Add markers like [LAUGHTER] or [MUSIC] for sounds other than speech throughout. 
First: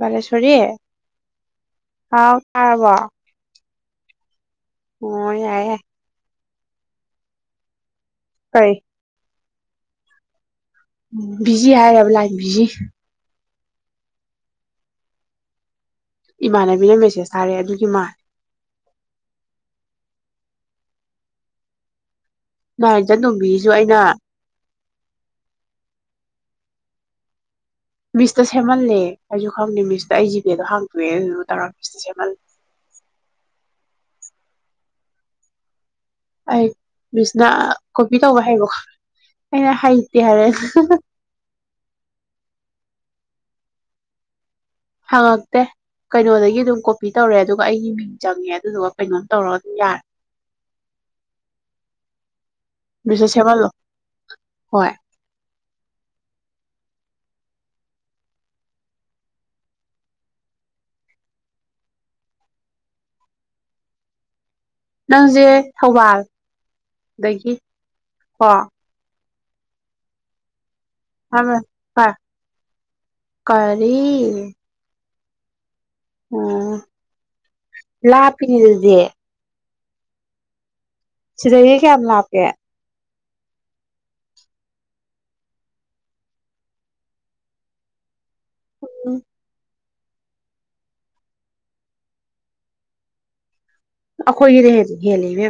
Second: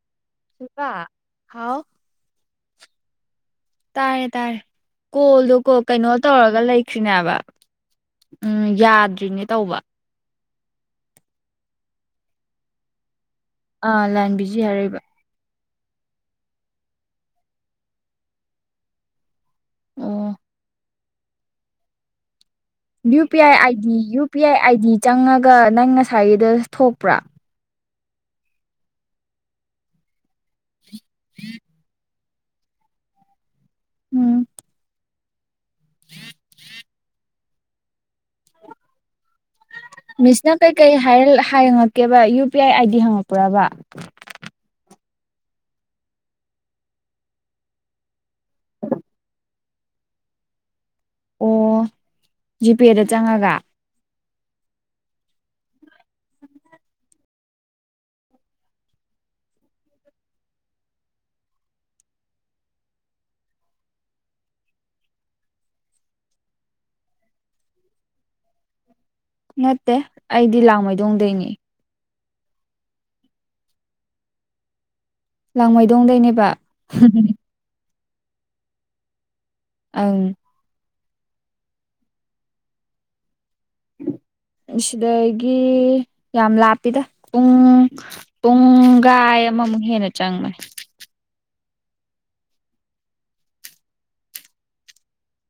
ꯕꯥꯂ‌ꯦꯁ‌ꯣꯔꯤ ꯁꯤꯜꯄꯥ ꯍꯥꯎ ꯍꯥꯎ ꯇꯥꯔꯕ‌ꯣ ꯇꯥꯔꯦ ꯇꯥꯔꯦ ꯀꯣꯜꯗ ꯌꯥꯏ ꯀꯣ ꯌꯥꯏ ꯀꯩꯅꯣ ꯇꯧꯔ ꯂꯩꯈꯔꯤꯅꯦ ꯍꯥꯏꯕ ꯎꯝ ꯀꯔꯤ ꯌꯥꯗ꯭ꯔꯤꯅꯤ ꯇꯧꯕ ꯕꯤꯖꯤ ꯍꯥꯏꯔꯦꯕ ꯂꯥꯏꯟ ꯕꯤꯖꯤ ꯑꯥ ꯂꯥꯟꯕꯤꯖꯤ ꯍꯥꯏꯔꯩꯏꯕ ꯏꯃꯥꯟꯅꯕꯤꯅ ꯃꯦꯁꯦꯁ ꯊꯥꯔꯛꯑꯦ ꯑꯗꯨꯒꯤ ꯃꯥꯜꯂ‌ꯦ ꯑꯣ ꯅꯥꯏꯟ ꯌꯨ ꯄꯤ ꯑꯥꯏ ꯆꯟꯇꯣꯝꯕꯤꯒꯤꯁꯨ ꯑꯥꯏꯗꯤ ꯑꯩꯅ ꯌꯨ ꯄꯤ ꯑꯥꯏ ꯑꯥꯏꯗꯤ ꯆꯪꯉꯒ ꯅꯪ ꯉꯁꯥꯏꯒꯤꯗ ꯊꯣꯛꯄ꯭ꯔꯥ ꯃꯤꯁꯇ ꯁꯦꯝꯍꯜꯂꯦ ꯑꯩꯁꯨ ꯈꯪꯗꯦ ꯃꯤꯁꯇ ꯑꯩ ꯖꯤꯄꯦꯗꯣ ꯍꯪꯉꯦ ꯇ‌ꯣꯛꯑ‌ꯦꯌꯦ ꯗꯨꯒꯥ ꯃꯤꯁꯇꯥ ꯁꯦꯝꯍꯜꯂꯦ ꯎꯝ ꯑꯩ ꯃꯤꯁꯅ ꯀꯣꯄꯤ ꯇꯧꯕ ꯍꯩꯕꯀꯣ ꯃꯤꯁꯅ ꯀꯩꯀꯩ ꯍꯥꯏꯔ ꯉꯛꯀꯦꯕ U P I I D ꯍꯪꯉꯛꯄꯔ꯭ꯕ ꯍꯪꯉꯛꯇꯦ ꯀꯩꯅꯣꯗꯒꯤ ꯑꯗꯨꯝ ꯀꯣꯄꯤ ꯇꯧꯔ‌ꯦ ꯑꯗꯨꯒ ꯑꯩꯒꯤ ꯃꯤꯡ ꯆꯪꯉꯦ ꯑꯗꯨꯗꯨꯒ ꯀꯩꯅꯣꯝ ꯇꯧꯔ ꯌꯥꯔ‌ꯦ ꯑꯣ ꯖꯤꯄꯦꯗ ꯃꯤꯁꯇ ꯆꯪꯉꯒ ꯁꯦꯝꯍꯜꯂꯣ ꯍꯣꯏ ꯅꯪꯁꯦ ꯊꯧꯕꯥꯜ ꯑꯗꯒꯤ ꯀꯣ ꯅꯠꯇꯦ ꯑꯩꯗꯤ ꯂꯥꯥꯡꯃꯩ ꯑ [INAUDIBLE] [UNINTELLIGIBLE] ꯀꯔꯤ ꯂꯥꯥꯡꯃꯩ ꯗꯣꯡꯗꯩꯅꯦꯕ ꯂꯥꯞꯄꯤꯅꯦ ꯑꯗꯨꯗꯤ ꯑ [INAUDIBLE] [UNINTELLIGIBLE] ꯁꯤꯗꯒꯤ ꯀꯌꯥꯝ ꯂꯞꯀꯦ ꯁꯤꯗꯒꯤ ꯌꯥꯝ ꯂꯥꯞꯄꯤꯗ ꯄꯨꯡ ꯎꯝ ꯄꯨꯡꯒꯥꯏ ꯑꯃꯃꯨꯛ ꯍꯦꯟꯅ ꯆꯥꯡꯅ ꯑꯩꯈꯣꯏꯒꯤꯗꯦ ꯍꯦꯜꯂꯤꯅꯦ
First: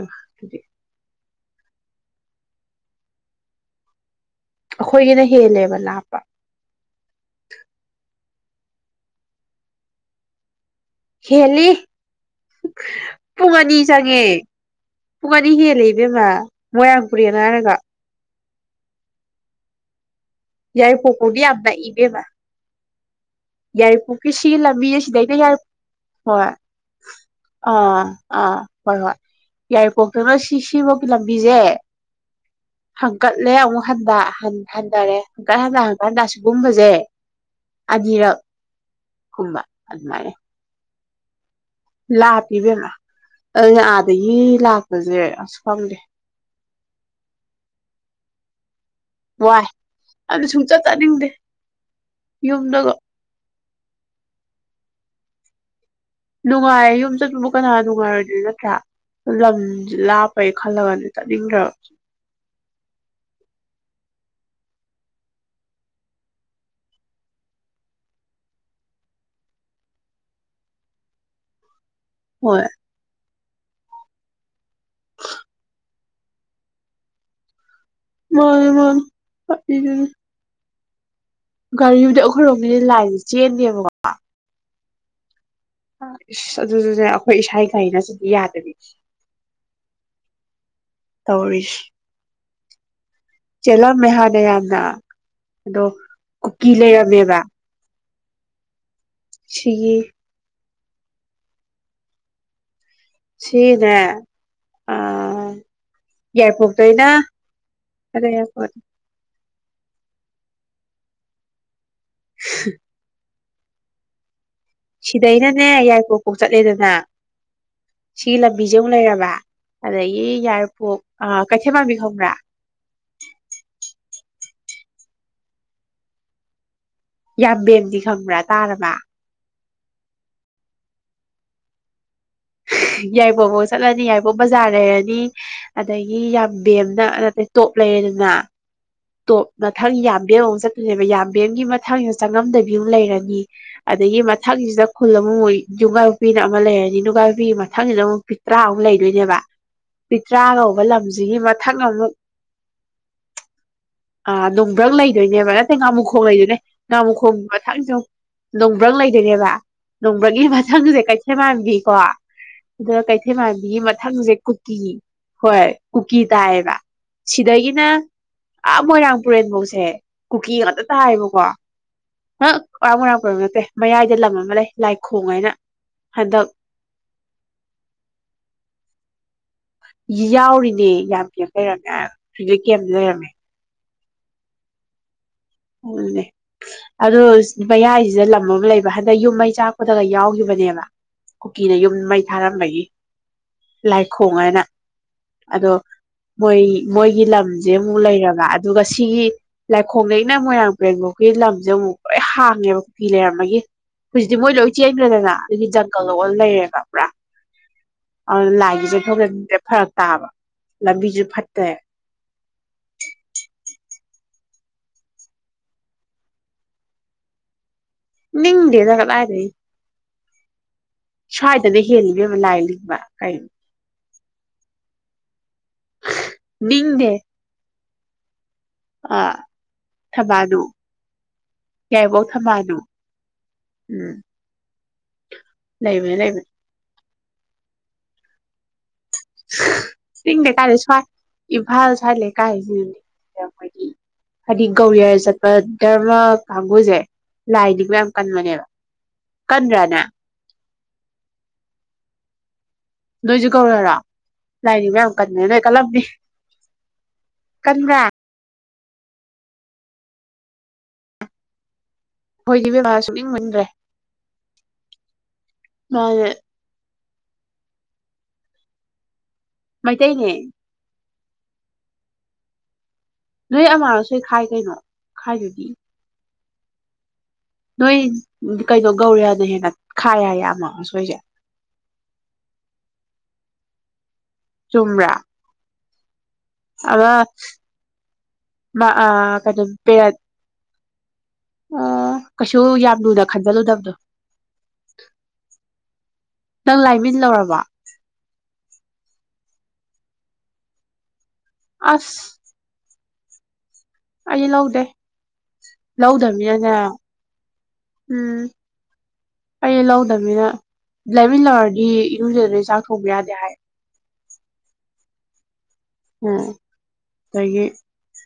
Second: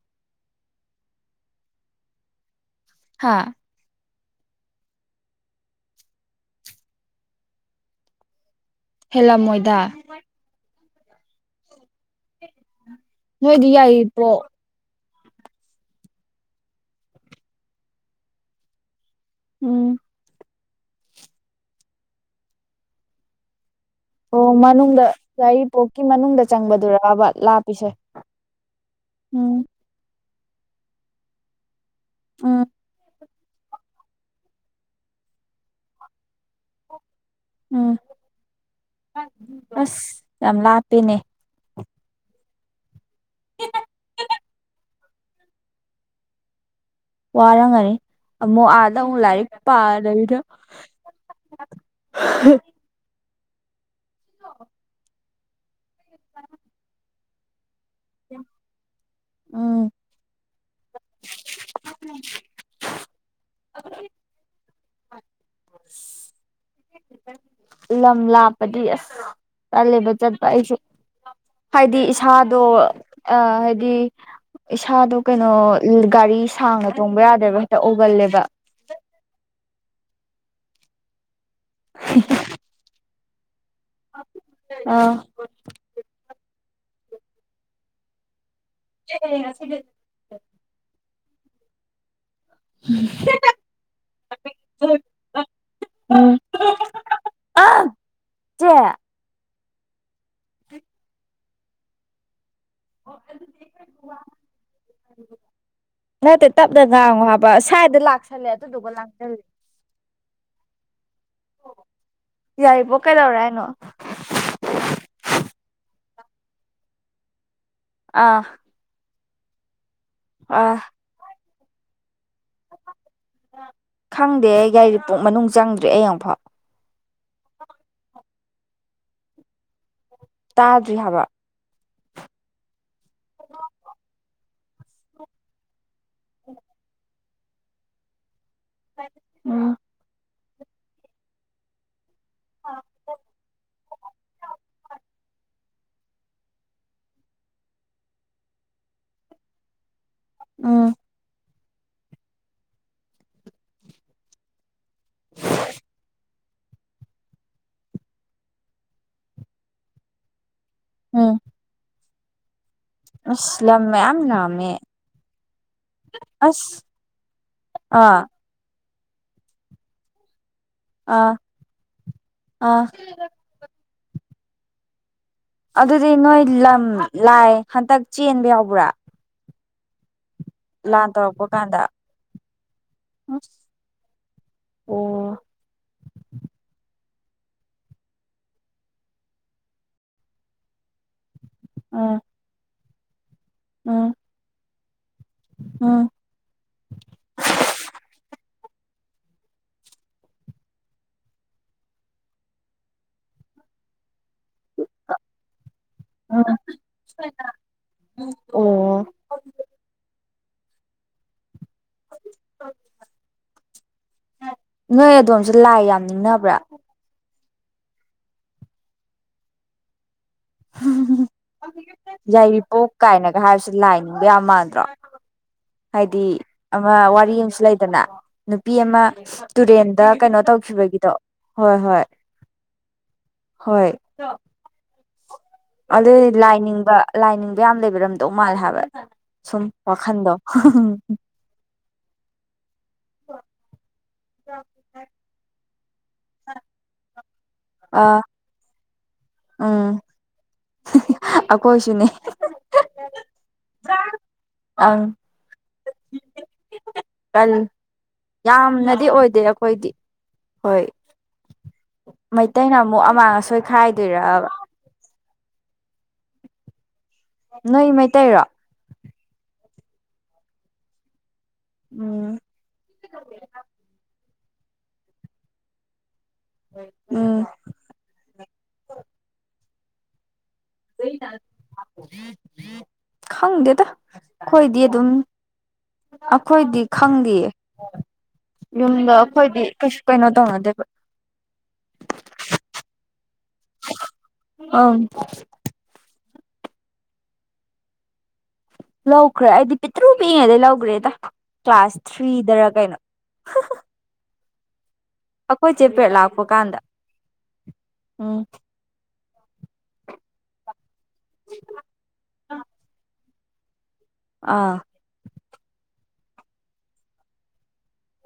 ꯍꯥꯥ ꯑꯩꯈꯣꯏꯒꯤꯅ ꯍꯦꯜꯂꯦꯕ ꯂꯥꯞꯄ ꯍꯦꯂ ꯃꯣꯏꯗꯥ ꯍꯦꯂꯤ ꯄꯨꯡ ꯅꯣꯏꯗꯤ ꯑꯅꯤ ꯆꯪꯉꯦ ꯌꯥꯏꯔꯤꯄꯣꯛ ꯄꯨꯡ ꯑꯅꯤ ꯍꯦꯜ ꯂꯩꯕꯦꯝꯃ ꯃꯣꯏꯔꯥꯡ ꯄꯨꯨꯔꯦꯅ ꯍꯥꯏꯔꯒ ꯎꯝ ꯌꯥꯏ ꯄꯣꯀꯣꯗꯤ ꯌꯥꯝ ꯅꯥꯛ ꯑ ꯏꯕꯦꯝꯃꯥ ꯌꯥꯏꯔꯤꯄꯣꯛꯀꯤ ꯑꯣ ꯁꯤꯒꯤ ꯂꯝꯕꯤ ꯃꯅꯨꯡꯗ ꯁꯤꯗꯩꯗ ꯌꯥ ꯌꯥꯏꯔꯤꯄꯣꯛꯀꯤ ꯃꯅꯨꯡꯗ ꯍꯣꯏ ꯆꯪꯕꯗꯨꯔꯕ ꯂꯥꯞꯄꯤꯁꯦ ꯑꯥ ꯑꯥ ꯍꯣꯏ ꯍꯣꯏ ꯎꯝ ꯌꯥꯏꯔꯤꯄꯣꯛ ꯊꯣꯏꯅꯣ ꯁꯤꯁꯤꯕ ꯄꯤ ꯂꯂꯝꯕꯤꯖꯦ ꯎꯝ ꯍꯪꯀꯠꯂꯦ ꯑꯃꯨꯛ ꯍꯟꯗꯔ꯭ꯦ ꯍꯟꯊꯔꯦ ꯍꯟꯀꯠ ꯍꯟꯊꯟꯀꯥꯟꯗ ꯑꯁꯤꯒꯨꯝꯕꯁꯦ ꯎꯝ ꯑꯅꯤꯔꯛ ꯀꯨꯝꯕ ꯑꯗꯨ ꯃꯥꯔꯦ ꯄꯅꯦ ꯂꯥ ꯄꯤꯕꯦ ꯃꯥ ꯑ ꯑꯗꯒꯤ ꯂꯛꯄ ꯃꯖ ꯑꯁ ꯈꯝꯗꯦ ꯋꯥꯔꯒꯅꯤ ꯑꯃꯨꯛ ꯑ ꯍꯨ ꯂꯥꯏꯔ ꯋꯥꯏ ꯄꯥꯗꯗ ꯑꯗꯨ ꯁꯨꯡꯆꯠ ꯆꯠꯅꯤꯡꯗꯦ ꯌꯨꯝꯗꯒ [INAUDIBLE] [UNINTELLIGIBLE] ꯃ ꯃꯈꯅ [INAUDIBLE] [UNINTELLIGIBLE] ꯅꯨꯡꯉꯥꯏꯔꯣꯏꯗꯣꯏ ꯅꯠꯇ꯭ꯔꯥ ꯂꯝ ꯎꯝ ꯂꯥꯞꯄꯦ ꯈꯜꯂꯒꯗꯤ ꯆꯥꯅꯤꯡꯗ ꯂꯝ ꯂꯥꯞꯄꯗꯤ ꯑꯁ ꯆꯂꯦꯕ ꯆꯠꯄ ꯑꯩꯁꯨ ꯍꯥꯏꯗꯤ ꯏꯁꯥꯗꯣ ꯍꯣꯏ ꯑ ꯍꯥꯏꯗꯤ ꯏꯁꯥꯗꯣ ꯀꯩꯅꯣ ꯒꯥꯔꯤ ꯁꯥꯡꯅ ꯆꯣꯡꯕ ꯌꯥꯗꯦꯕ ꯑꯣꯒꯜꯂꯦꯕ ꯃꯥꯣꯏ ꯃꯥ ꯍ [INAUDIBLE] [UNINTELLIGIBLE] ꯒꯥꯔꯤꯨꯗꯤ ꯑꯩꯈꯣꯏꯔꯣꯝ ꯃꯤꯅ ꯂꯥꯏꯔꯤꯁꯦ ꯆꯦꯟꯕꯤꯕ ꯑꯥ ꯑꯗꯨꯗꯨꯅꯦ ꯑꯩꯈꯣꯏ ꯏꯁꯥꯒꯤ ꯒꯥꯔꯤ ꯅꯠꯔꯗꯤ ꯌꯥꯗꯗꯤ ꯁꯤ ꯁꯤ [INAUDIBLE] [UNINTELLIGIBLE] ꯇꯧꯔꯤꯁ ꯎꯝ ꯆꯦꯜꯂꯝꯃꯦ ꯍꯥꯟꯅ ꯌꯥꯝꯅ ꯑꯗꯣ ꯎꯝ ꯀꯨꯀꯤ ꯂꯩꯔꯝꯃꯦꯕ ꯑ ꯆꯦ ꯁꯤꯌꯦ ꯍ [UNINTELLIGIBLE] [INAUDIBLE] ꯁꯤꯅꯦ ꯑ ꯅꯠꯇꯦ ꯇꯞꯅ ꯌꯥꯏꯔꯤꯄꯣꯛꯇꯩꯅ ꯉꯥꯡꯉꯣ ꯍꯥꯏꯕ ꯁ꯭ꯋꯥꯏꯗ ꯑꯗ ꯂꯥꯛꯁꯜꯂꯦ ꯌꯥꯏꯔꯤꯄꯣꯛ ꯑꯗꯨꯗꯨꯒ ꯂꯥꯡꯁꯜꯜꯂꯤ ꯑꯣ ꯌꯥꯏꯕ ꯀꯗꯧ꯭ꯔꯦ ꯅ ꯁꯤꯗꯩꯅꯅꯦ ꯌꯥꯏꯄꯣꯛ ꯐꯥꯎ ꯆꯠꯂꯦꯗꯅ ꯁꯤꯒꯤ ꯑꯥ ꯂꯝꯕꯤꯖꯧ ꯂꯩꯔꯕ ꯑꯗꯌꯦ ꯑꯥ ꯌꯥꯏꯔꯤꯄꯣꯛ ꯀꯩꯊꯦ ꯃꯔꯕꯤꯈꯪ꯭ꯔꯥ ꯈꯪꯗꯦ ꯑꯩ ꯒꯥꯔꯤ ꯄꯨꯡ ꯃꯅꯨꯡ ꯆꯪꯗ꯭ꯔꯦ ꯑ ꯑꯃꯨꯛꯐꯥꯎ ꯌꯥꯝꯕꯦꯝꯗꯤ ꯈꯪꯕ꯭ꯔꯥ ꯇꯥꯔꯔꯕ ꯇꯥꯗ꯭ꯔꯤ ꯍꯥꯏꯕ ꯌꯥꯏꯕꯣꯐꯥꯎ ꯆꯠꯂꯅꯤ ꯌꯥꯏꯕꯣꯝ ꯕꯖꯥꯔ ꯂꯩꯔꯅꯤ ꯑꯗꯒꯤ ꯌꯥꯝꯕꯦꯝꯅ ꯅꯇꯩꯦ ꯇꯣꯞ ꯂꯩꯔꯅꯤꯅ ꯇꯣ ꯎꯝ ꯃꯊꯪ ꯌꯥꯝꯗꯔ ꯆꯠꯄꯅꯦꯕ ꯌꯥꯝꯕꯦꯝꯒꯤ ꯃꯊꯪ ꯆꯪꯉꯝꯗꯕꯤ ꯑꯃ ꯂꯩꯔꯅꯤ ꯑꯗꯨꯗꯒꯤ ꯃꯊꯪꯁꯤꯗ ꯈꯨꯜ ꯑꯃꯨꯛ ꯃꯣꯏ ꯅꯨꯡꯒꯥ ꯅꯨꯄꯤꯅ ꯑꯃ ꯂꯩꯔꯅꯤ ꯅꯨꯡꯉ ꯅꯨꯄꯤꯒꯤ ꯃꯊꯪꯁꯤꯗ ꯑꯃꯨꯛ ꯐꯤ ꯇꯔꯥꯃꯨꯛ ꯂꯩꯗꯣꯏꯅꯦꯕ ꯄꯤ ꯇ꯭ꯔꯥ ꯀꯧꯕꯧꯕ ꯎꯝ ꯂꯝꯁꯤꯒꯤ ꯊꯪ ꯑꯃꯨ ꯑ ꯅꯣꯡꯕ꯭ꯔꯪ ꯂꯩꯗꯣꯏꯅꯦꯕ ꯅꯠꯇꯦ ꯉꯥꯃꯨꯈꯣꯡ ꯂꯩꯗꯣꯏꯅꯦ ꯉꯥꯃꯨꯈꯣꯡꯒꯤ ꯃꯊꯪꯁꯨ ꯅꯣꯡꯕ꯭ꯔꯪ ꯂꯩꯗꯣꯏꯅꯦꯕ ꯅꯣꯡꯕ꯭ꯔꯪꯒꯤꯊ ꯊꯪꯁꯦ ꯀꯩꯊꯦ ꯎꯝ ꯃꯥꯟꯕꯤꯀꯣ ꯑꯗ ꯀꯩꯊꯦꯜ ꯑꯁ ꯃꯥꯟꯕꯤꯒꯤ ꯂꯝ ꯃꯌꯥꯝ ꯃꯊꯪꯁꯦ ꯂꯥꯝꯃꯦ ꯀꯨꯀꯤ ꯍꯣꯏ ꯀꯨꯀꯤ ꯇꯥꯏꯑꯕ ꯑꯁ ꯁꯤꯗꯒꯤꯅ ꯑꯥ ꯇ ꯃꯣꯏ ꯔꯝꯄꯨꯔꯠ ꯃꯣꯡꯁꯦ ꯀꯨꯀꯤ ꯑꯥ ꯇꯥꯏꯌꯦꯕꯀꯣ ꯍꯪ ꯑꯥ ꯋꯥꯕꯨꯔꯥꯛꯄ꯭ꯔꯕ ꯅꯠꯇꯦ ꯃꯌꯥꯏꯗ ꯂꯝ ꯑꯃ ꯂꯩ ꯂꯥꯏ ꯑꯗꯨꯗꯤ ꯅꯣꯏ ꯂꯝ ꯂꯥꯏ ꯍꯟꯇꯛ ꯆꯦꯟꯕ ꯌꯥꯎꯕ꯭ꯔꯥ ꯌꯥꯎꯔꯤꯅꯦ ꯂꯥꯟ ꯌꯥꯝ ꯀꯦ ꯇꯧꯔꯛꯄ ꯀꯥꯟꯗ ꯂꯩꯔꯝꯃꯦ ꯍꯧꯗꯛ ꯀꯦꯝꯇ ꯂꯩꯔꯝꯃꯦ ꯑꯣ ꯎꯅꯦ ꯑꯗꯨ ꯃꯌꯥꯏꯁꯤꯗ ꯂꯝ ꯑꯃ ꯂꯩꯕ ꯍꯟꯗꯛ ꯌꯨꯝ ꯃꯩ ꯆꯥꯛꯄꯗꯒ ꯌꯥꯎꯈꯤꯕꯅꯦꯕ ꯀꯨꯀꯤꯅ ꯌꯨꯝ ꯎꯝ ꯃꯩ ꯊꯥꯔꯝꯕꯒꯤ ꯎꯝ ꯂꯥꯏꯈꯣꯡꯉꯅ ꯑꯗꯣ ꯎꯝ ꯃꯣꯏ ꯃꯣꯏꯒꯤ ꯂꯝꯁꯦ ꯑꯃꯨꯛ ꯂꯩꯔꯒ ꯑꯗꯨꯒ ꯁꯤꯒꯤ ꯂꯥꯏꯈꯣ ꯂꯩꯩ ꯑꯩꯅ ꯃꯣꯏꯔꯥꯡ ꯄꯔꯦꯟꯐꯥꯎꯒꯤ ꯂꯝꯁꯦ ꯑꯃꯨꯛ ꯂꯣꯏ ꯍꯥꯡꯉꯦꯕ ꯀꯨꯐ ꯂꯩꯔꯝꯃꯒ ꯍꯧꯖꯤꯛꯇꯤ ꯃꯣꯏ ꯂꯣꯏ ꯆꯦꯟꯗ꯭ꯔꯦꯗꯅ ꯑꯗꯨꯒꯤ ꯖꯪꯒꯜ ꯂ ꯂꯩꯔꯦꯕ ꯄꯨꯔꯥ ꯑꯗꯨꯅ ꯂꯥꯏꯒꯤꯁ ꯑꯣ ꯊꯣꯡꯖꯟꯁꯦ ꯐꯔꯛ ꯇꯥꯕ ꯂꯝꯕꯤꯁꯨ ꯐꯠꯇꯦ ꯅꯣꯏ ꯑꯗꯣꯝꯁꯨ ꯂꯥꯏ ꯌꯥꯝ ꯅꯤꯡꯅꯕ꯭ꯔꯥ ꯅꯤꯡꯗꯦꯗꯒꯂꯔꯦ ꯍꯝ ꯁ ꯌꯥꯏꯔꯤꯄꯣꯛ ꯀꯥꯏꯅꯒ ꯍꯥꯏꯕꯁꯤ ꯂꯥꯏꯅꯤ ꯃꯗ꯭ꯔꯣ ꯍꯥꯏꯗꯤ ꯑꯃ ꯅꯤꯡꯗꯦ ꯋꯥꯔꯤ ꯑꯃꯁꯨ ꯂꯩ ꯅ ꯅꯨꯄꯤ ꯑꯃ ꯑ ꯇꯨꯔꯦꯟꯗ ꯀꯩꯅꯣ ꯊꯝꯕꯥꯜꯅꯨ ꯇꯧꯈꯤꯕꯒꯤꯗꯣ ꯍꯣꯏ ꯍꯣꯏ ꯌꯥꯏꯔꯤꯄꯣꯛ ꯊꯝꯕꯥꯜꯅꯨ ꯍꯣꯏ ꯎꯝ ꯑꯗ ꯂꯩꯕꯅꯦ ꯂꯩꯕꯅꯦ ꯂꯥꯏꯅꯤꯡ ꯂꯥꯏꯅꯤꯡꯕ ꯌꯥꯝꯅ ꯂꯩꯕꯤꯔꯝꯗꯧ ꯃꯥꯜꯂꯦ ꯍꯥꯏꯕ ꯁꯨꯝ ꯋꯥꯈꯥꯟꯗ ꯊꯂ ꯀꯥꯏ ꯅ ꯑꯩꯈꯣꯏꯒꯤ ꯍꯥꯏꯗꯤ ꯒꯧꯔꯤꯌꯥꯔ ꯆꯠꯄ ꯇꯔ ꯄꯉꯣꯏꯖꯥꯏ ꯂꯥꯏꯗꯤ ꯃ ꯌꯥꯝ ꯑꯥ ꯀꯟꯕꯅꯦꯕ ꯀꯗ꯭ꯔꯅ ꯑ ꯀꯣꯏꯁꯨꯅꯦ ꯂꯣꯏꯁꯨ ꯀꯧꯔꯦꯔꯥ ꯂꯥꯏꯔꯤ ꯑꯪ ꯃꯌꯥꯝ ꯌꯥꯝ ꯀꯟꯅ ꯅꯣꯏ ꯀꯜꯂꯝꯅꯤ ꯀꯜꯂꯤ ꯀꯟꯒꯥ ꯌꯥꯝꯅꯗꯤ ꯑꯣꯏꯗꯦ ꯑꯩꯈꯣꯏꯗꯤ ꯍꯣꯏ ꯑꯩꯈꯣꯏꯗꯤ ꯃꯩꯇꯩꯅ ꯏꯕꯦꯝꯃ ꯑꯃꯨꯛ ꯁꯨꯛꯅꯤꯡ ꯑꯃꯥꯡ ꯑꯁꯣꯏ ꯅꯤꯡꯗ꯭ꯔꯦ ꯈꯥꯏꯗꯣꯏꯔꯕ ꯑꯦ ꯅꯣꯏ ꯃꯩꯇꯩꯔꯣ ꯃꯩꯇꯩꯅꯦ ꯎꯝ ꯅꯣꯏ ꯑꯃꯔꯁꯣꯏ ꯈꯥꯏ ꯀꯩꯅꯣ ꯈꯥꯏꯗꯨꯗꯤ ꯍꯣꯏ ꯅꯣꯏ ꯀꯩꯗꯣꯒꯧꯔꯤ ꯑ ꯑꯗꯨ ꯍꯦꯉꯦ ꯈꯌꯦꯃ [INAUDIBLE] ꯐꯪꯒꯦꯗ ꯈꯣꯏꯣꯏꯗꯤꯦ ꯑꯗꯨꯝ ꯆꯨꯝꯕ꯭ꯔꯥ ꯑꯩꯈꯣꯏꯗꯤ ꯑꯃ ꯈꯪꯗꯌꯦ ꯌꯨꯝꯗ ꯑꯩꯈꯣꯏꯗꯤ ꯀꯩꯅꯣ ꯀ ꯄꯦꯔꯠ ꯀꯩꯅꯣ ꯇꯧꯅꯗꯦꯕ ꯑ ꯀꯁ ꯌꯥꯗꯗꯗ ꯑ ꯅꯪ ꯂꯥꯏꯃꯤꯟ ꯂꯧꯔꯕ ꯂꯧꯈ꯭ꯔꯦ ꯑꯩꯗꯤ ꯄꯤꯇ꯭ꯔꯨ ꯄꯤꯛꯉꯦꯗꯩ ꯂꯧꯈ꯭ꯔꯦꯗ ꯀ꯭ꯂꯥꯁ ꯑꯁ ꯊ꯭ꯔꯤꯗ ꯀꯩꯅꯣ ꯑꯩ ꯂꯧꯗꯦ ꯑꯩꯈꯣꯏ ꯆꯦꯄꯦꯠ ꯂꯥꯛꯄ ꯂꯧꯗꯕꯅꯤꯅꯅꯦ ꯀꯥꯟꯗ ꯎꯝ ꯑꯩ ꯂꯧꯗꯕꯅꯤꯅ ꯂꯩꯃꯤꯟ ꯂꯧꯔꯗꯤ ꯏꯨꯝꯁꯤꯗꯩ ꯆꯥꯛ ꯊꯣꯡꯕ ꯌꯥꯗꯦ ꯍꯥꯏ ꯑꯥ ꯎꯝ ꯑꯗꯒꯤ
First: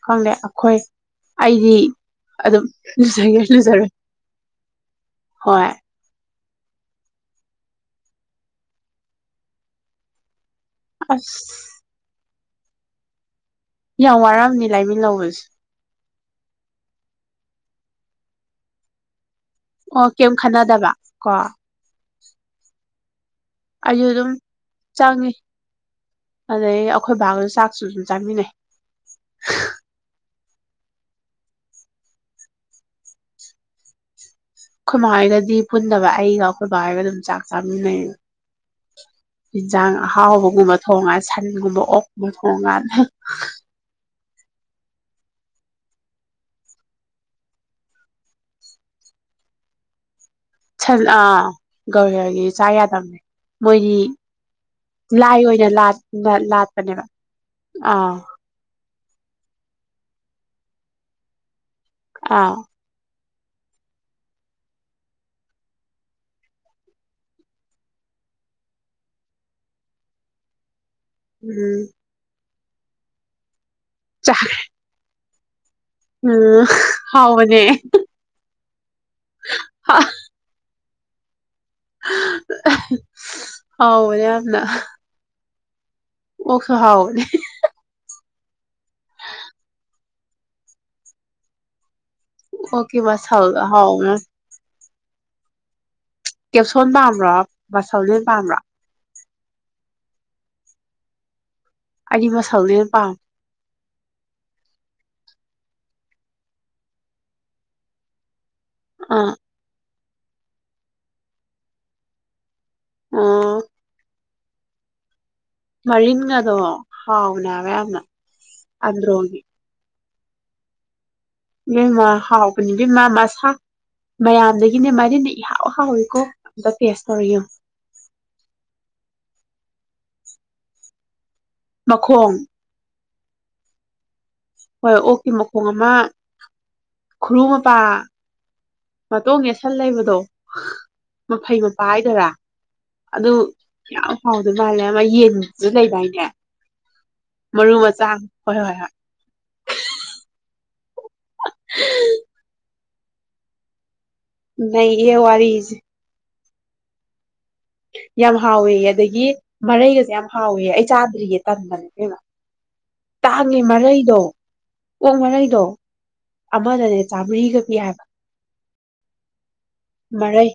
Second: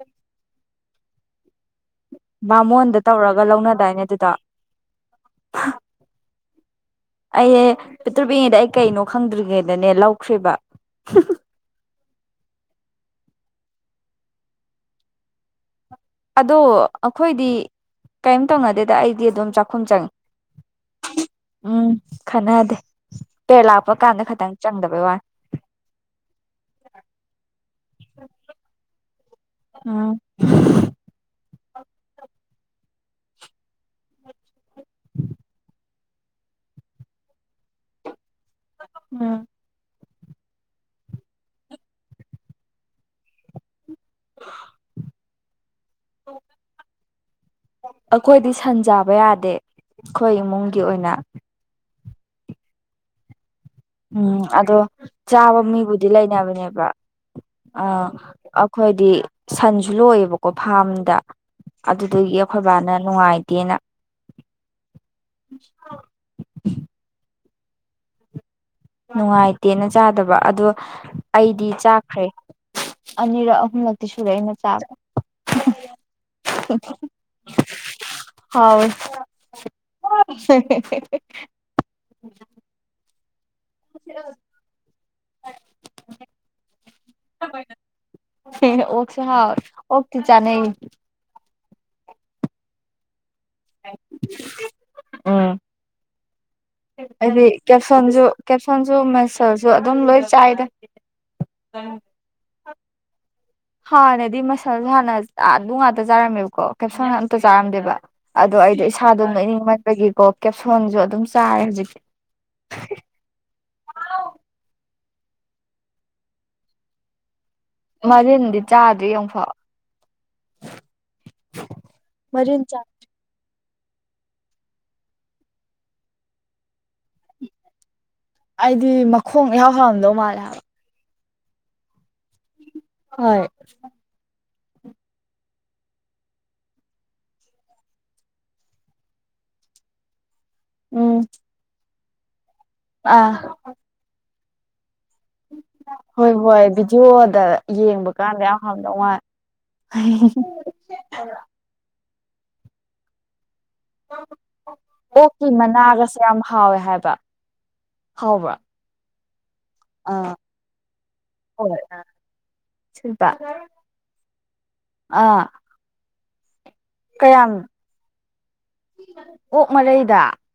ꯈꯪꯪꯂꯗꯦ ꯑꯩꯈꯣꯏ ꯑꯩꯗꯤ ꯑꯗꯨꯝ ꯕꯥꯃꯣꯟꯗ ꯂꯨꯖꯒꯦ ꯇꯧꯔꯒ ꯂꯨꯖꯔꯣꯏ ꯂꯧꯅꯗꯥꯏꯅꯦ ꯑꯗꯨꯗ ꯍꯣꯏ ꯑꯩ ꯄꯤꯛꯇ꯭ꯔ ꯄꯤꯛꯉꯩꯗ ꯑꯩ ꯀꯩꯅꯣ ꯈꯪꯗ꯭ꯔꯤꯉꯩꯗꯅꯦ ꯂꯧꯈ꯭ꯦꯔꯤꯕ ꯑꯁ ꯌꯥꯝ ꯋꯥꯔꯝꯅꯤ ꯂꯥꯏꯃꯤꯟꯅꯧꯕꯁꯦ ꯑꯗꯣ ꯑꯩꯈꯣꯏꯗꯤ ꯀꯔꯤꯝ ꯇꯧꯅꯗꯦꯗ ꯑꯩꯗꯤ ꯑꯗꯨꯝ ꯆꯥꯛꯈꯨꯝ ꯑꯣ ꯆꯪꯉꯤ ꯀꯩꯝ ꯈꯟꯅꯗꯕ ꯀꯣ ꯈꯅꯥꯗꯦ ꯑꯩꯁꯨ ꯑꯗꯨꯝ ꯆꯪꯉꯤ ꯑꯗꯩ ꯑꯩꯈꯣꯏ ꯚꯕꯥꯒꯗ ꯆꯥꯛꯁꯨ ꯑꯗꯨꯝ ꯆꯥꯃꯤꯟꯅꯩ ꯑꯥ ꯑꯩꯈꯣꯏꯃ ꯍꯥꯏꯔꯒꯗꯤ ꯄꯨꯟꯗꯕ ꯑꯩꯒ ꯑꯩꯈꯣꯏꯕꯥ ꯍꯥꯏꯔꯒ ꯑꯗꯨꯝ ꯆꯥꯛ ꯎꯝ ꯆꯥꯃꯤꯟꯅꯩꯌꯦ ꯖꯥꯡ ꯑꯍꯥꯎꯕꯒꯨꯝꯕ ꯊꯣꯡꯉꯀꯥꯟꯗ ꯁꯟꯒꯨꯝꯕ ꯑꯣꯛꯀꯨꯝꯕ ꯊꯣꯡꯀꯥꯟꯗ ꯑꯩꯈꯣꯏꯗꯤ ꯁꯟ ꯆꯥꯕ ꯌꯥꯗꯦ ꯑꯩꯈꯣꯏ ꯏꯃꯨꯡꯒꯤ ꯑꯣꯏꯅ ꯒꯧꯔꯤꯔꯒꯤ ꯆꯥ ꯌꯥꯗꯕꯅꯦ ꯃꯣꯏꯗꯤ ꯎꯝ ꯑꯗꯣ ꯂꯥꯏ ꯆꯥꯕ ꯑꯣꯏꯅ ꯃꯤꯕꯨꯗꯤ ꯂꯥꯠꯅ ꯂꯩꯅꯕꯅꯦꯕ ꯂꯥꯠꯄꯅꯦꯕ ꯑ ꯑꯥ ꯑꯩꯈꯣꯏ ꯗꯤ ꯁꯟꯁꯨ ꯂꯣꯏꯑꯦꯕꯀꯣ ꯐꯥꯔꯝꯗ ꯑꯗꯨꯗꯒꯤ ꯑꯥ ꯑꯩꯈꯣꯏ ꯕꯥꯅ ꯅꯨꯡꯉꯥꯏꯇꯦ ꯀꯅ ꯅꯨꯡꯉꯥꯏꯇꯦꯅ ꯆꯥꯗꯕ ꯑꯗꯣ ꯑꯩꯗꯤ ꯎꯝ ꯆꯥꯈ꯭ꯔꯦ ꯑꯅꯤꯔ ꯍ ꯅꯛꯇꯤ ꯁꯨꯔꯦ ꯆꯥ ꯑꯩꯅ ꯆꯥꯕ ꯎꯝ ꯍꯥꯎꯅꯦ ꯍꯥꯎ [INAUDIBLE] ꯎ [INAUDIBLE] ꯍꯥꯎ ꯑꯣ ꯌꯥꯅ [INAUDIBLE] ꯑꯣꯁꯨ ꯍꯥꯎ ꯑꯣ ꯊ ꯆꯅꯦ ꯑꯣꯀꯦ ꯃꯥꯁ ꯍ ꯍꯥꯎ ꯎꯝ ꯄꯥꯝꯕ꯭ꯔꯣ ꯑꯩꯗꯤ ꯃꯁꯜꯅ ꯀꯦꯞꯁꯣꯟꯖꯨ ꯍꯦꯟꯅ ꯄꯥꯝꯕ꯭ꯔꯣ ꯀꯦꯞꯁꯟꯖꯨ ꯃꯁ ꯁꯜꯖꯨ ꯑꯗꯨꯝ ꯂꯣꯏ ꯆꯥꯏꯗ ꯑꯩꯗꯤ ꯃꯁꯜꯖꯦ ꯑꯣꯏ ꯄꯥꯥꯝ ꯍꯥꯟꯅꯗꯤ ꯃꯁꯜ ꯍꯥꯟꯅ ꯑꯥꯗꯨ ꯉꯥꯛꯇ ꯆꯥꯔꯝꯃꯦꯕꯀꯣ ꯀꯦꯞꯁꯟ ꯑꯝꯇ ꯆꯥꯔꯝꯗꯦꯕ ꯑꯗꯣ ꯑꯩꯗꯤ ꯏꯁꯥꯗꯣ ꯑꯥ ꯅꯣꯏꯅꯤꯡꯃꯟ ꯕꯒꯤꯀꯣ ꯀꯦꯞꯁꯣꯟꯁꯨ ꯑꯗꯨꯝ ꯆꯥꯔꯦ ꯍꯧꯖꯤꯛꯇꯤ ꯑꯣ ꯃꯔꯤꯟꯒꯗꯣ ꯍꯥꯎꯕꯅꯦ ꯍꯥꯏꯕ ꯌꯥꯝꯅ ꯃꯔꯤꯟꯗꯤ ꯆꯥꯗ꯭ꯔꯤ ꯑꯟꯗ꯭ꯔꯣꯒꯤ ꯑꯝꯐꯥꯎ ꯏꯕꯦꯝꯃ ꯃꯔꯤꯟ ꯍꯥꯎꯕꯅꯤ ꯆꯥ ꯏꯕꯦꯝꯃ ꯃꯁꯥ ꯃꯌꯥꯝꯗꯒꯤꯅꯦ ꯃꯔꯤꯅ ꯏꯍꯥꯎꯍꯥꯎꯋꯤꯀꯣ ꯑꯝꯇ ꯇꯦꯁ ꯇꯧꯔ ꯌꯦꯡꯎ ꯑꯩꯗꯤ ꯃꯈꯣꯡ ꯏꯍꯥꯎ ꯍꯥꯎꯔꯝꯗꯧ ꯃꯥꯜꯂꯦ ꯍꯥꯏꯕ ꯃꯈꯣꯡ ꯍꯣꯏ ꯍꯣꯏ ꯑꯣꯛꯀꯤ ꯃꯈꯣꯡ ꯑꯃ ꯈꯨꯔꯨ ꯃꯄꯥ ꯃꯇꯣꯡ ꯌꯦꯁꯟ ꯂꯩꯕꯗꯣ ꯎꯝ ꯃꯐꯩ ꯃꯄꯥ ꯗꯔꯥ ꯑꯥ ꯑꯗꯨ ꯌꯥꯝ ꯍꯥꯎꯗꯣꯏ ꯃꯥꯜꯂꯦ ꯑꯃ ꯌꯦꯟꯁꯨ ꯂꯩꯗꯥꯏꯅꯦ ꯍꯣꯏ ꯍꯣꯏ ꯚꯤꯗꯤꯑꯣꯗ ꯃꯔꯨ ꯃꯆꯥ ꯌꯦꯡꯕ ꯀꯥꯟꯗ ꯍꯣꯏ ꯌꯥꯝ ꯍꯣꯏ ꯍꯣꯏ ꯍꯥꯎꯔꯝꯗꯧ ꯃꯥꯜ ꯍ ꯍꯦ ꯍꯤꯍꯤ [UNINTELLIGIBLE] ꯅꯩꯔꯤꯌꯦ ꯑꯣꯛꯀꯤ ꯋꯥꯔꯤꯁꯤ ꯃꯅꯥꯒꯁꯦ ꯌꯥꯝ ꯍꯥꯎꯋꯦ ꯍꯥꯏꯕ ꯌꯥꯝ ꯍꯥꯎꯕ꯭ꯔꯥ ꯍꯥꯎꯋꯦꯌꯦ ꯑꯗꯒꯤ ꯃꯔꯩꯒꯁꯦ ꯌꯥꯝ ꯑꯥ ꯍꯥꯎꯋꯦ ꯑꯩ ꯆꯥꯗ꯭ꯔꯤꯌꯦ ꯍꯣꯏ ꯇꯟꯗꯅ ꯏꯕꯦꯝꯃ ꯁꯤꯜꯄꯥ ꯇꯥꯡꯉꯦ ꯃꯔꯩꯗꯣ ꯑꯣꯛ ꯑꯥ ꯃꯔꯩꯗꯣ ꯑꯃꯗꯅꯦ ꯀꯌꯥꯝ ꯆꯥꯝꯃꯔꯤꯒ ꯄꯤ ꯍꯥꯏꯕ ꯑꯣꯛ ꯃꯔꯩꯗ ꯃꯔꯩ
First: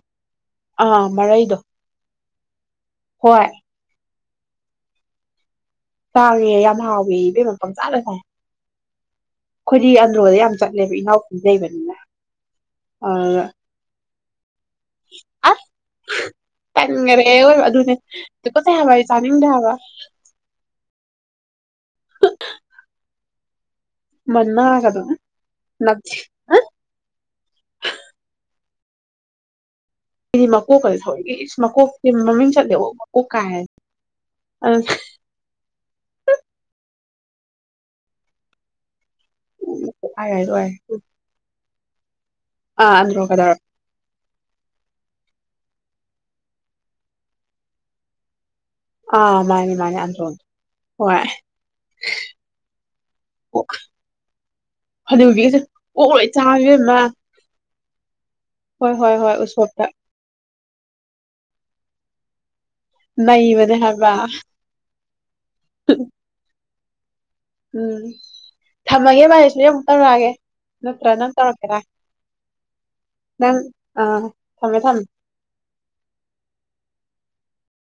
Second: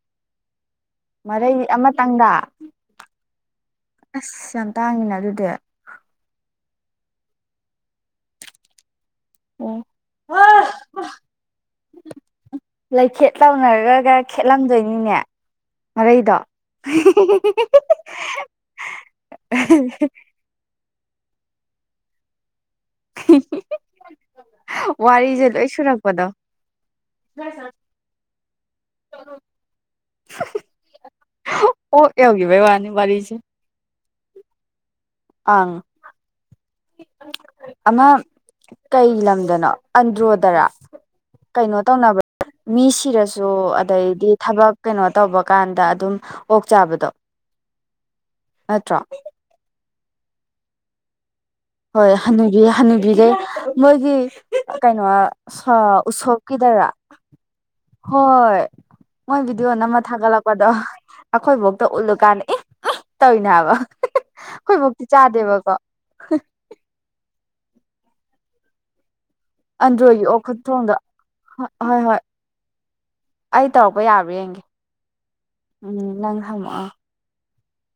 ꯑꯥ ꯃꯔꯩ ꯃꯔꯩꯗꯣ ꯑꯃꯇꯪꯗ ꯍꯣꯏ ꯑꯁ ꯌꯥꯝ ꯇꯥꯡꯉꯤꯅ ꯑꯗꯨꯗꯤ ꯇꯥꯡꯉꯦ ꯌꯥꯝ ꯍꯥꯎꯋꯦꯌꯦ ꯏꯕꯦꯝꯃ ꯄꯪꯆꯥꯗ ꯆꯥꯏ ꯑꯩꯈꯣꯏꯗꯤ ꯑꯟꯗ꯭ꯔꯣꯗ ꯌꯥꯝ ꯆꯠꯂꯦꯕ ꯏꯅꯥꯎꯄꯤ ꯂꯩꯕꯅꯤꯅ ꯑ ꯂꯩꯈꯦꯠ ꯇꯧꯅꯔꯒ ꯈꯦꯠꯂꯝꯗꯣꯏꯅꯤꯅꯦ ꯃꯔꯩꯗꯣ ꯍꯤ ꯇꯟꯒꯔꯦꯕ ꯍꯤ ꯑꯗꯨꯅꯦ ꯍꯤꯍꯤꯍꯤ ꯇꯨꯀꯠꯆꯩ ꯍꯥꯏꯕ ꯑꯩ ꯑ ꯆꯥꯅꯤꯡꯗꯦ ꯍꯥꯏꯕ ꯍ ꯍ ꯍꯨꯝ ꯃꯅꯥꯒꯗꯣ ꯋꯥꯔꯤꯁꯦ ꯂꯣꯏ ꯅꯞꯊꯤ ꯁꯨꯔꯛꯄꯗꯣ ꯆꯔꯣ ꯁꯤꯗꯤ ꯃꯀꯣꯛ ꯀꯔꯤ ꯊꯧꯋꯦ ꯏꯁ ꯃꯀꯣꯛꯁꯦ ꯑꯣꯛ ꯃꯃꯤꯡ ꯌꯧꯈꯤꯕꯩ ꯆꯠꯂꯦꯕ ꯋꯥꯅꯤ ꯃꯀꯣꯛ ꯀꯥꯏ ꯍꯥꯏ ꯑ ꯑ ꯑꯃ ꯀꯩ ꯂꯝꯗꯅꯣ ꯍꯥꯏꯔꯦ ꯑꯟꯗ꯭ꯔꯣꯗꯔꯥ ꯂꯣꯏꯔꯦ ꯀꯩꯅꯣ ꯇꯧꯅꯕ꯭ꯔ ꯃꯤ ꯑꯥ ꯑꯟꯗ꯭ꯔꯣ ꯁꯤꯔꯁꯨ ꯀꯗꯔꯣ ꯑꯗꯩꯗꯤ ꯊꯕꯛ ꯀꯩꯅꯣ ꯇꯧꯕ ꯀꯥꯟꯗ ꯑꯗꯨꯝ ꯑꯣꯛ ꯆꯥꯕꯗꯣ ꯅꯠꯇ꯭ꯔꯣ ꯑ ꯃꯥꯅꯦ ꯃꯥꯅꯤ ꯍ ꯍꯣꯏ ꯍꯕꯤ ꯍꯅꯕꯤꯈꯩ ꯃꯣꯏꯒꯤ ꯀꯩꯅꯣ ꯍꯅꯨꯕꯤꯒꯁꯦ ꯑꯣꯛ ꯂꯣꯏ ꯆꯥꯕ ꯎꯁꯣꯞꯀꯤꯗꯔꯥ ꯏꯕꯦꯝꯃ ꯍꯣꯏ ꯍꯣꯏ ꯍꯣꯏ ꯍꯣꯏ ꯃꯣꯏ ꯤꯗꯤꯑꯣ ꯎꯁꯣꯞꯇ ꯅꯥ ꯃ ꯊꯒꯂ ꯗꯣ ꯑꯩꯈꯣꯏ ꯃꯧꯇ ꯎꯠꯂꯨꯀꯥꯟꯗ ꯑꯦ ꯇꯧꯅꯦ ꯍꯥꯏꯕ ꯑꯩꯈꯣꯏꯐꯧꯇꯤ ꯆꯥꯗꯦꯕꯀꯣ ꯎꯝ ꯊꯃꯒꯦ ꯑꯟꯗ꯭ꯔꯣꯏꯒꯤ ꯑꯣ ꯈꯨꯠꯊꯣꯡꯗ ꯇꯧꯔꯛꯀꯦꯔꯥ ꯍꯣꯏ ꯍꯣꯏ ꯅꯪ ꯑꯩ ꯇꯧꯔꯛꯄ ꯑꯥ ꯌꯥꯕ꯭ꯔꯥ ꯌꯦꯡꯒꯦ ꯊꯝꯃꯦ ꯊꯝꯃꯦ ꯎꯝ ꯅꯪ ꯍꯪꯃꯑꯣ